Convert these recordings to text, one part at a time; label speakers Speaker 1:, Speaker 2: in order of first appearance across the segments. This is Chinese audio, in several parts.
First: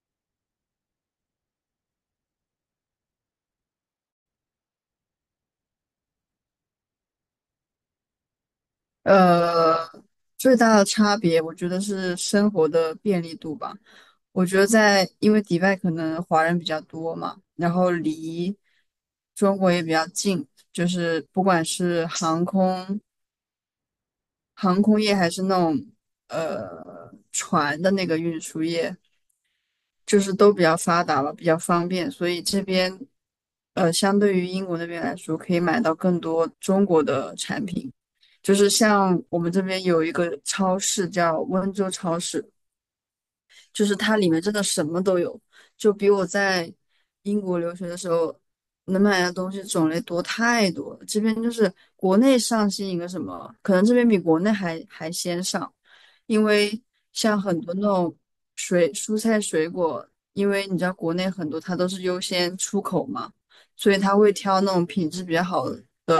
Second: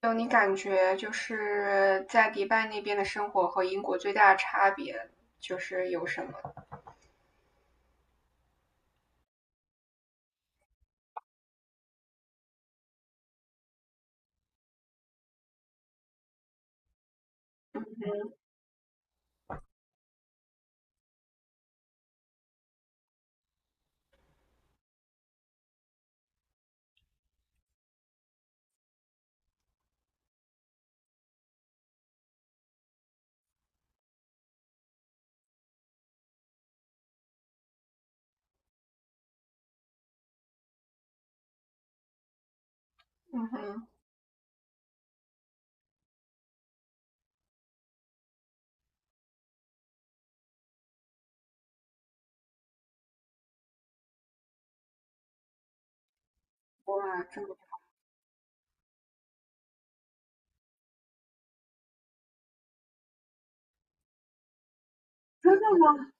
Speaker 1: 就你感觉就是在迪拜那边的生活和英国最大的差别就是有什么？
Speaker 2: 呃，最大的差别，我觉得是生活的便利度吧。我觉得在，因为迪拜可能华人比较多嘛，然后离中国也比较近，就是不管是航空业还是那种船的那个运输业，就是都比较发达了，比较方便，所以这边相对于英国那边来说，可以买到更多中国的产品。就是像我们这边有一个超市叫温州超市，
Speaker 1: 嗯
Speaker 2: 就
Speaker 1: 哼。
Speaker 2: 是它里面真的什么都有，就比我在英国留学的时候能买的东西种类多太多了。这边就是国内上新一个什么，可能这边比国内还先上，因为
Speaker 1: 哇，这
Speaker 2: 像
Speaker 1: 么
Speaker 2: 很多那种水蔬菜水果，因为你知道国内很多它都是优先出口嘛，所以他会挑那种品质比较
Speaker 1: 真的
Speaker 2: 好的。
Speaker 1: 吗？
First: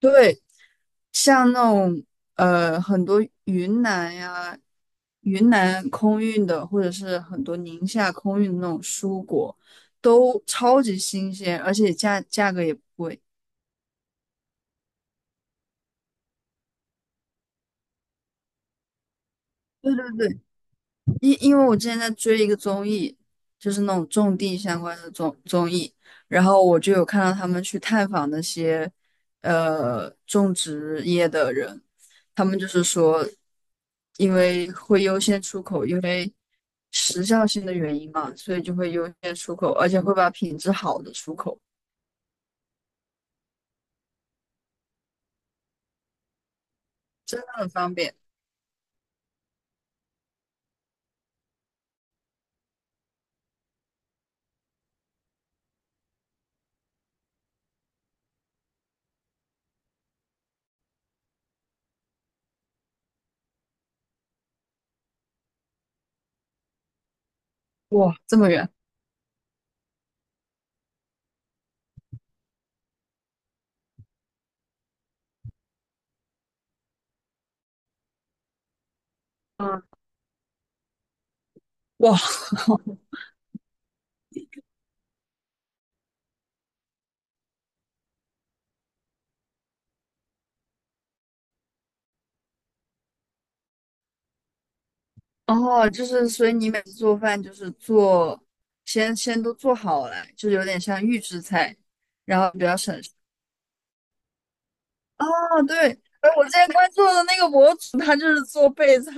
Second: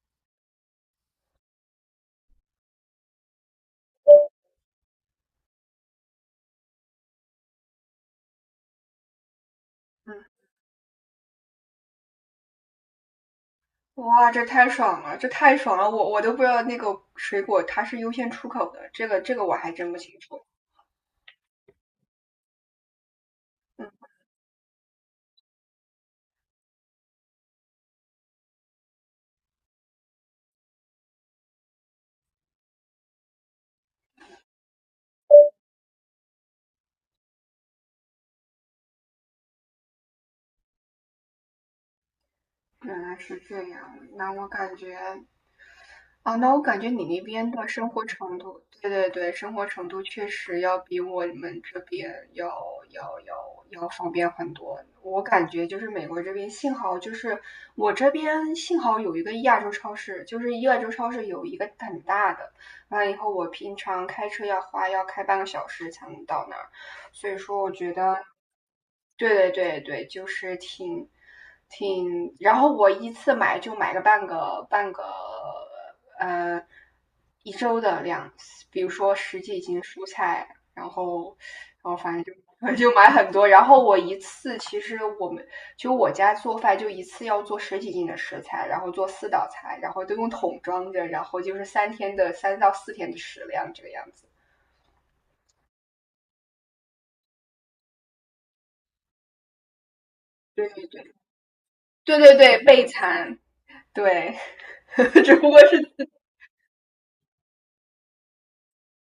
Speaker 2: 对，像那种很多云南呀、云南空运的，或者是很多宁夏空运的那种蔬果，
Speaker 1: 嗯，
Speaker 2: 都超级新鲜，而且价格也不贵。
Speaker 1: 哇，这太爽了，这太爽了！我都不知道那个水果它是优先出口的，这个我还真
Speaker 2: 对
Speaker 1: 不
Speaker 2: 对
Speaker 1: 清
Speaker 2: 对，
Speaker 1: 楚。
Speaker 2: 因为我之前在追一个综艺，就是
Speaker 1: 嗯，
Speaker 2: 那种种地相关的综艺，然后我就有看到他们去探访那些种植业的人，他们就是说，因为会优先出口，因为时效性的原因嘛，所以就会优先出口，而且会把品质好的出口，
Speaker 1: 原来是这样。那我感觉你那
Speaker 2: 真的
Speaker 1: 边的
Speaker 2: 很
Speaker 1: 生
Speaker 2: 方
Speaker 1: 活
Speaker 2: 便。
Speaker 1: 程度，对对对，生活程度确实要比我们这边要方便很多。我感觉就是美国这边，幸好就是我这边幸好有一个亚洲超市，就是亚洲超市有一个很大的，完了以后我平常开车要开半小时才能到那儿，所以说我觉得
Speaker 2: 哇，这么远，
Speaker 1: 对对对，对，就是然后我一次买就买个半个呃一周的量，比如说十几斤
Speaker 2: 嗯，
Speaker 1: 蔬菜，然后反
Speaker 2: 哇，
Speaker 1: 正就 就 买很多，然后我一次其实我们就我家做饭就一次要做十几斤的食材，然后做四道菜，然后都用桶装着，然后就是三到四天的食量这个样子。
Speaker 2: 哦，就是所以你每次做饭就是做，先都做好了，就有点
Speaker 1: 对
Speaker 2: 像预制菜，
Speaker 1: 对对
Speaker 2: 然后
Speaker 1: 对，
Speaker 2: 比较
Speaker 1: 备
Speaker 2: 省事。
Speaker 1: 餐。对。
Speaker 2: 哦，
Speaker 1: 只不过
Speaker 2: 对，
Speaker 1: 是
Speaker 2: 哎，我之前关注的那个博主，他就是做备菜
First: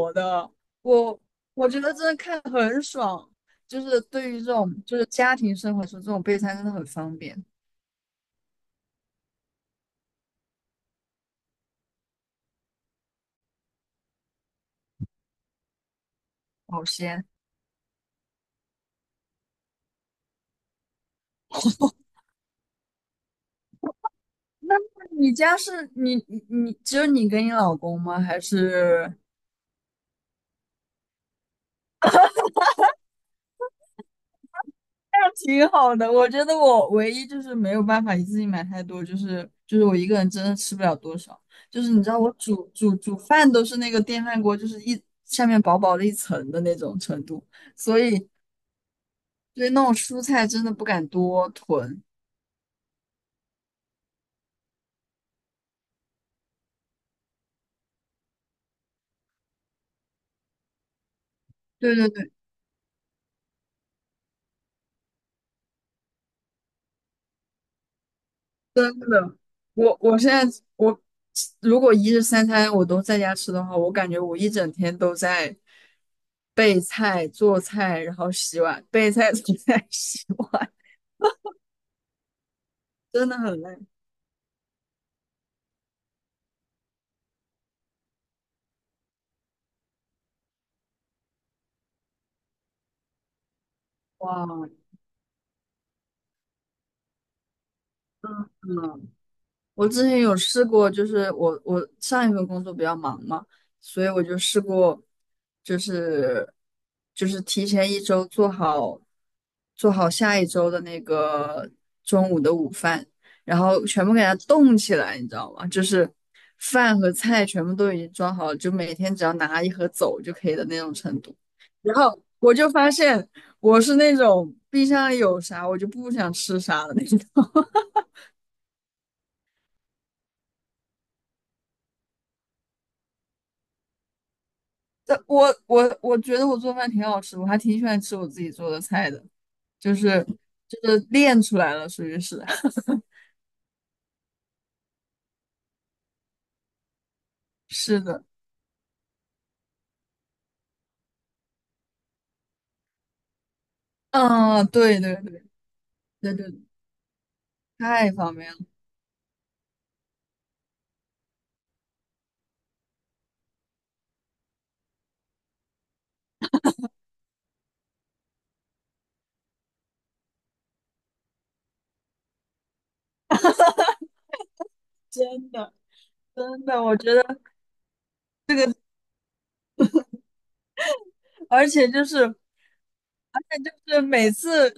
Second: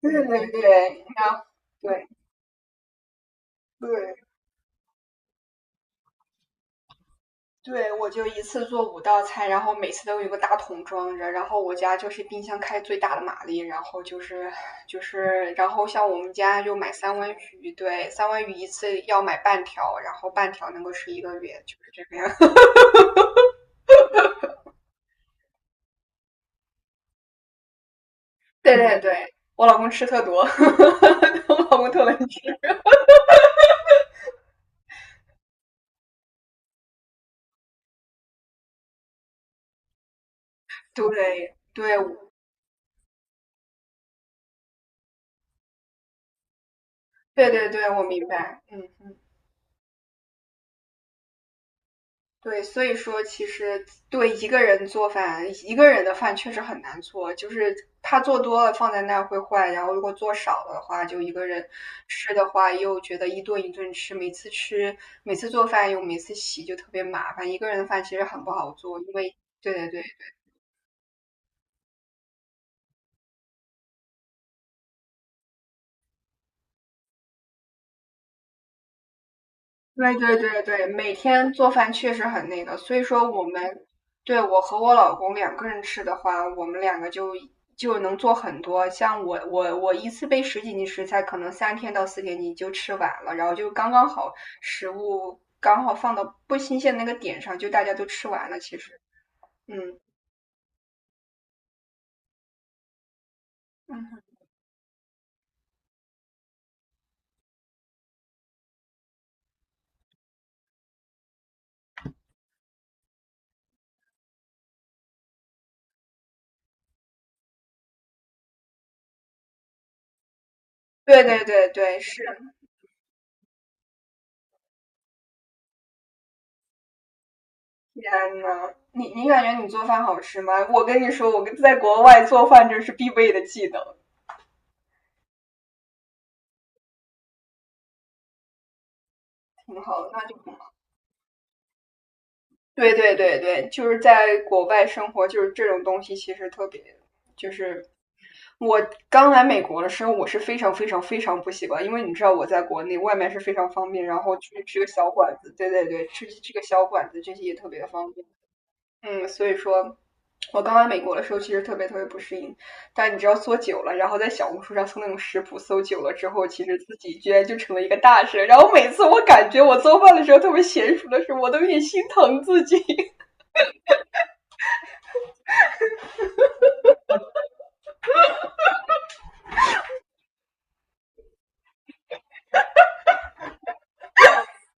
Speaker 1: 对对对
Speaker 2: 我觉得真
Speaker 1: 对
Speaker 2: 的看得很爽，就是
Speaker 1: 对
Speaker 2: 对于这种就是家庭生活中这种备餐真的很方便，
Speaker 1: 对，我就一次做五道菜，然后每次都有一个大桶装着，然后我家就是冰箱开最大的马力，然后就是，然后像我们家就
Speaker 2: 保
Speaker 1: 买三
Speaker 2: 鲜。
Speaker 1: 文鱼，对，三文鱼一次要买半条，然后半条能够吃一个月，就是这个样。
Speaker 2: 那你家是你只有你跟你老公吗？还
Speaker 1: 对对
Speaker 2: 是？
Speaker 1: 对，我老公吃特多。我老公特能吃。
Speaker 2: 那挺好的，我觉得我唯一就是没有办法一次性买太多，就是我一个人真的吃不了多少。
Speaker 1: 对
Speaker 2: 就
Speaker 1: 对
Speaker 2: 是你知道我煮饭都是那个电饭锅，就是一下面薄薄的一层的那种程度，
Speaker 1: 对对对，
Speaker 2: 所
Speaker 1: 我明
Speaker 2: 以
Speaker 1: 白，嗯嗯。
Speaker 2: 对那种蔬菜真的不敢多囤。
Speaker 1: 对，所以说其实对一个人做饭，一个人的饭确实很难做，就是他做多了放在那儿会坏，然后如果做少了的话，就一个人
Speaker 2: 对对
Speaker 1: 吃
Speaker 2: 对。
Speaker 1: 的话又觉得一顿一顿吃，每次做饭又每次洗就特别麻烦，一个人的饭其实很不好
Speaker 2: 真
Speaker 1: 做，因为
Speaker 2: 的，
Speaker 1: 对对对，
Speaker 2: 我现在我如果一日三餐我都在家吃的话，我感觉我一整天都在备菜、做菜，然后洗碗，备菜、做菜、
Speaker 1: 对
Speaker 2: 洗
Speaker 1: 对对
Speaker 2: 碗，
Speaker 1: 对，每天做饭确实很那个，所以
Speaker 2: 真
Speaker 1: 说
Speaker 2: 的
Speaker 1: 我
Speaker 2: 很累。
Speaker 1: 们，对，我和我老公两个人吃的话，我们两个就能做很多。像我一次备十几斤食材，可能三天到四天你就吃完了，然后就刚刚好，
Speaker 2: 哇，
Speaker 1: 食物刚好放到不新鲜那个点上，就大家都吃完了。其实，
Speaker 2: 嗯，我
Speaker 1: 嗯。
Speaker 2: 之前有试过，就是我上一份工作比较忙嘛，所以
Speaker 1: 嗯，
Speaker 2: 我就试过，就是就是提前一周做好做好下一周的那个中午的午饭，然后全部给它冻起来，你知道吗？就是饭和菜全部都已经装好了，就每天只要拿一盒走就可以的那种程
Speaker 1: 对
Speaker 2: 度。
Speaker 1: 对对
Speaker 2: 然
Speaker 1: 对，
Speaker 2: 后
Speaker 1: 是。
Speaker 2: 我就发现我是那种冰箱里有啥我就不想吃啥的那种。
Speaker 1: 天呐，你你感觉你做饭好吃吗？我跟你说，我跟在国外做饭这是必备的技能。
Speaker 2: 我觉得我做饭挺好吃的，我还挺喜欢吃我自己做的菜的，
Speaker 1: 挺
Speaker 2: 就
Speaker 1: 好的，那
Speaker 2: 是
Speaker 1: 就
Speaker 2: 就是练出来了，属于是
Speaker 1: 对对对对，就是在国外生活，就是这种东西其实特别，就是
Speaker 2: 是的，
Speaker 1: 我刚来美国的时候，我是非常非常非常不习惯，因为你知道我在国内外卖是非常方便，然后去
Speaker 2: 嗯，
Speaker 1: 吃个
Speaker 2: 对
Speaker 1: 小
Speaker 2: 对
Speaker 1: 馆
Speaker 2: 对
Speaker 1: 子，对对对，吃
Speaker 2: 对
Speaker 1: 吃
Speaker 2: 对，
Speaker 1: 个小馆子这些也特别的
Speaker 2: 太
Speaker 1: 方便。
Speaker 2: 方便了，
Speaker 1: 嗯，所以说。我刚来美国的时候，其实特别特别不适应，但你知道做久了，然后在小红书上搜那种食谱，搜久了之后，其实自己居然就成了一个大神。然后每次我感觉我做饭的时候特别娴熟的时候，我都有点心疼自己。
Speaker 2: 真的真的，我觉得，而且就是。就是每次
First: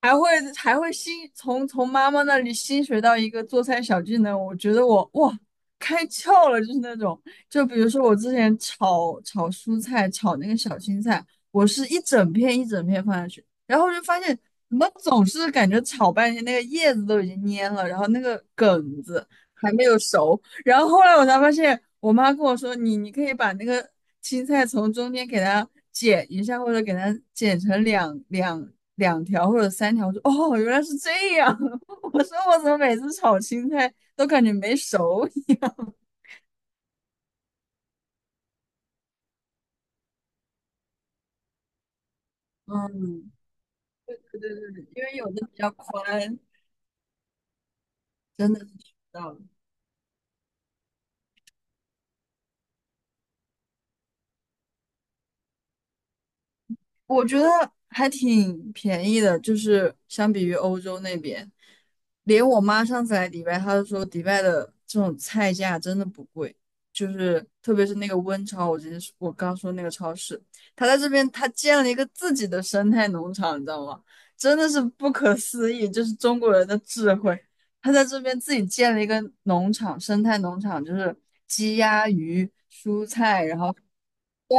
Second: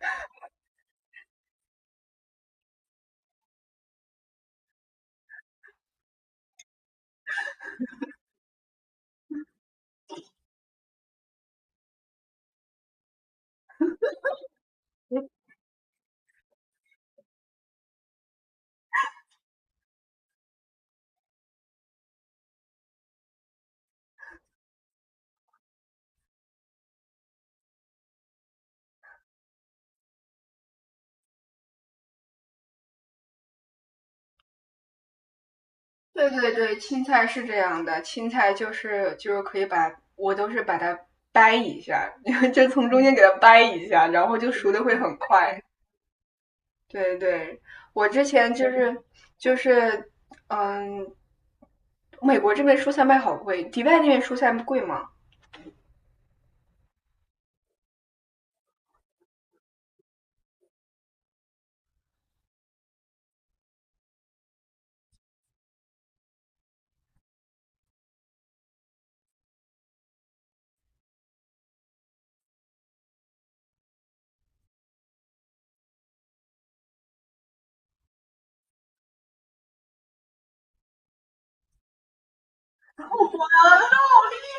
Speaker 2: 还会还会新从妈妈那里新学到一个做菜小技能，我觉得我哇开窍了，就是那种，就比如说我之前炒蔬菜，炒那个小青菜，我是一整片一整片放下去，然后就发现怎么总是感觉炒半天那个叶子都已经蔫了，然后那个梗子还没有熟，然后后来我才发现，我妈跟我说，你可以把那个青菜从中间给它剪一下，或者给它剪成两条或者三条。我说哦，原来是这样。我说我怎么每次炒青菜都感觉没熟一样？
Speaker 1: 对对对，青菜是这样的，青菜就是可以把我都是把它掰一下，就从中间给
Speaker 2: 嗯，
Speaker 1: 它掰一下，然后
Speaker 2: 对对
Speaker 1: 就熟的
Speaker 2: 对，
Speaker 1: 会
Speaker 2: 因为
Speaker 1: 很
Speaker 2: 有的比
Speaker 1: 快。
Speaker 2: 较宽，
Speaker 1: 对对，我之前
Speaker 2: 真的是
Speaker 1: 就
Speaker 2: 学
Speaker 1: 是
Speaker 2: 到了。
Speaker 1: 就是嗯，美国这边蔬菜卖好贵，迪拜那边蔬菜贵吗？
Speaker 2: 我觉得还挺便宜的，就是相比于欧洲那边，连我妈上次来迪拜，她都说迪拜的这种菜价真的不贵，就是特别是那个温超，我直接说我刚说那个超市，她在这边她建了一个自己的生态农场，你知道吗？真的是不可思议，就是中国人的智慧，她在这边自己建了一个农场，生态农场，就是鸡鸭鱼、蔬菜，然后。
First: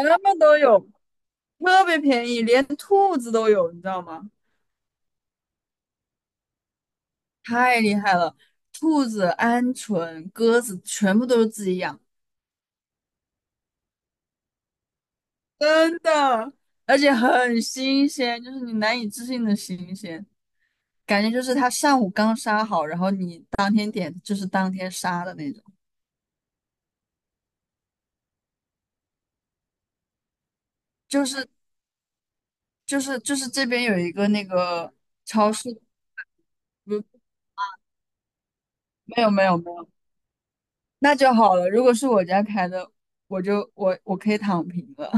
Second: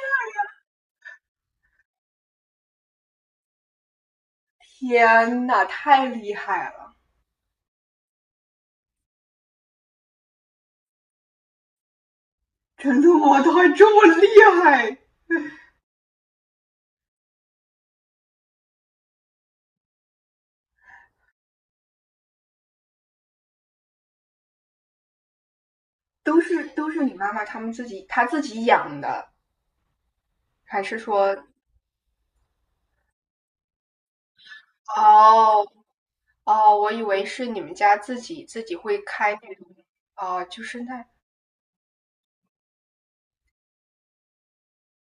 Speaker 2: 什么都有，特别便宜，连兔子都有，你知道吗？
Speaker 1: 天呐，太厉害了！
Speaker 2: 太厉害了！兔子、鹌鹑、鸽子全部都是自己养，
Speaker 1: 真的吗？他还这么厉害？
Speaker 2: 真的，而且很新鲜，就是你难以置信的新鲜，感觉就是它上午刚杀好，然后你当天点就是当天杀的那种，
Speaker 1: 都是你妈妈他自己养的，还是
Speaker 2: 就
Speaker 1: 说？
Speaker 2: 是就是这边有一个那个超
Speaker 1: 哦。
Speaker 2: 市，
Speaker 1: 哦，我以
Speaker 2: 不，
Speaker 1: 为是你们家自己会
Speaker 2: 没有
Speaker 1: 开
Speaker 2: 没
Speaker 1: 那
Speaker 2: 有
Speaker 1: 种。
Speaker 2: 没有，
Speaker 1: 哦，就是那，
Speaker 2: 那就好了。如果是我家开的，我就我我可以躺平了。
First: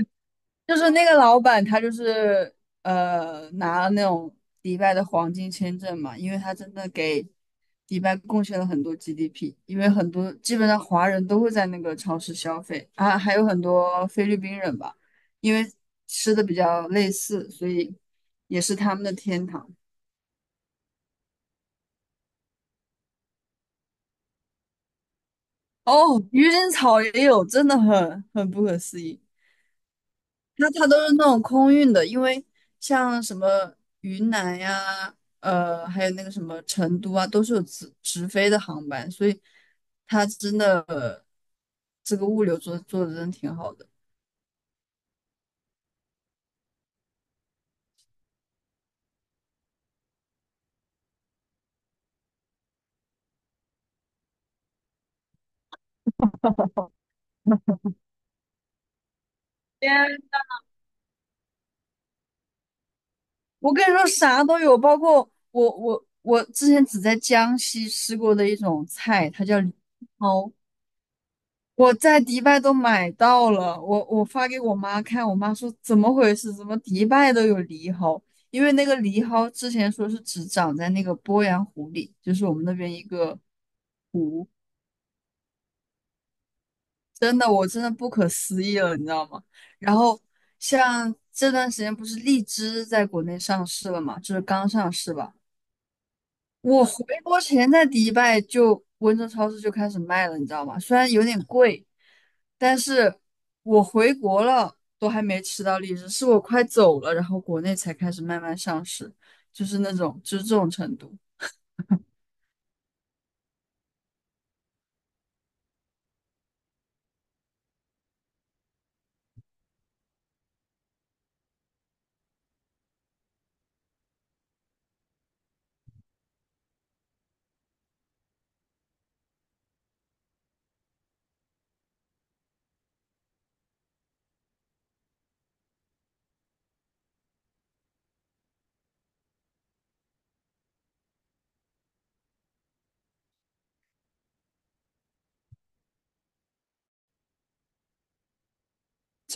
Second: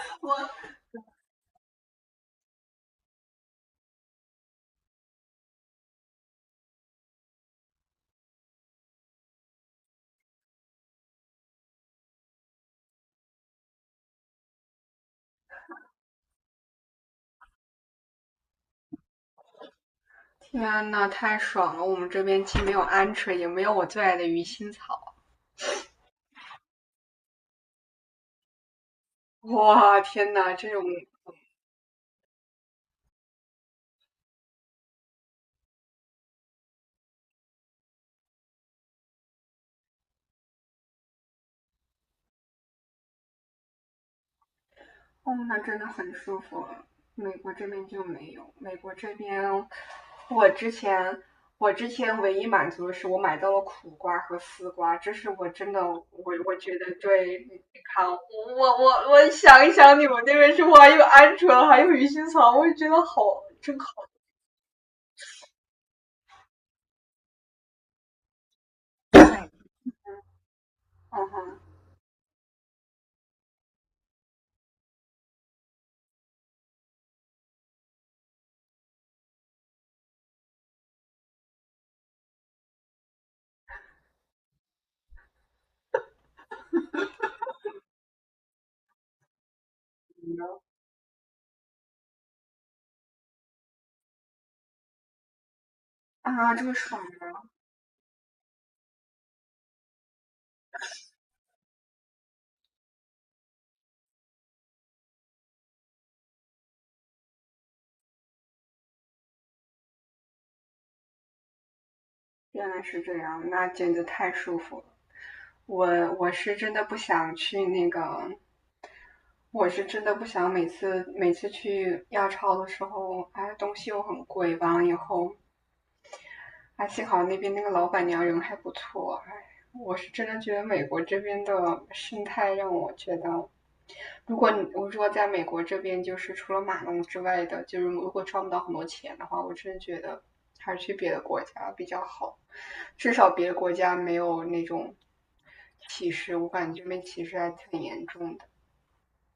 Speaker 1: 我
Speaker 2: 就是那个老板，他就是拿了那种迪拜的黄金签证嘛，因为他真的给迪拜贡献了很多 GDP,因为很多基本上华人都会在那个超市消费啊，还有很多菲律宾人吧，因为吃的比较类似，所以也是他们的天堂。
Speaker 1: 天呐，太爽了！我们这边既没有鹌鹑，也没有我最爱的鱼腥草。
Speaker 2: 哦，愚人草也有，真的很不可思议。
Speaker 1: 哇，天呐，这
Speaker 2: 它
Speaker 1: 种
Speaker 2: 它都是那种空运的，因为像什么云南呀，还有那个什么成都啊，都是有直飞的航班，所以它真的，这个物流做的真的挺好的。
Speaker 1: 哦，那真的很舒服。美国这边就没有，美国这边我之前我之前唯一满足的是我买到了苦瓜和丝瓜，这是我真的我我觉得对健康，我想一想你
Speaker 2: 天，
Speaker 1: 们那边是不还有鹌鹑，还有鱼腥草，我就觉得好
Speaker 2: 我
Speaker 1: 真
Speaker 2: 跟
Speaker 1: 好。
Speaker 2: 你说，啥都有，包括我之前只在江西吃过的一种菜，它叫藜蒿，
Speaker 1: 嗯哼。
Speaker 2: 我在迪拜都买到了，我发给我妈看，我妈说怎么回事？怎么迪拜都有藜蒿？因为那个藜蒿之前说是只长在那个鄱阳湖里，就是我们那边一个湖，真的我真的不可思议了，你知道吗？然后像这段时间不是荔枝在国内上市了嘛，就是刚上市吧。
Speaker 1: 啊，这么
Speaker 2: 我
Speaker 1: 爽
Speaker 2: 回国
Speaker 1: 啊！
Speaker 2: 前在迪拜就温州超市就开始卖了，你知道吗？虽然有点贵，但是我回国了都还没吃到荔枝，是我快走了，然后国内才开始慢慢上市，就是那种就是这种程度。
Speaker 1: 原来是这样，那简直太舒服了。我我是真的不想去那个我是真的不想每次去亚超的时候，哎，东西又很贵，完了以后，哎，幸好那边那个老板娘人还不错，哎，我是真的觉得美国这边的生态让我觉得，如果你我如果在美国这边就是除了马农之外的，就是如果赚不到很多钱的话，我真的觉得还是去别的国家比较好，至少别的国家没有那种歧视，我感觉这边歧视还挺严重的。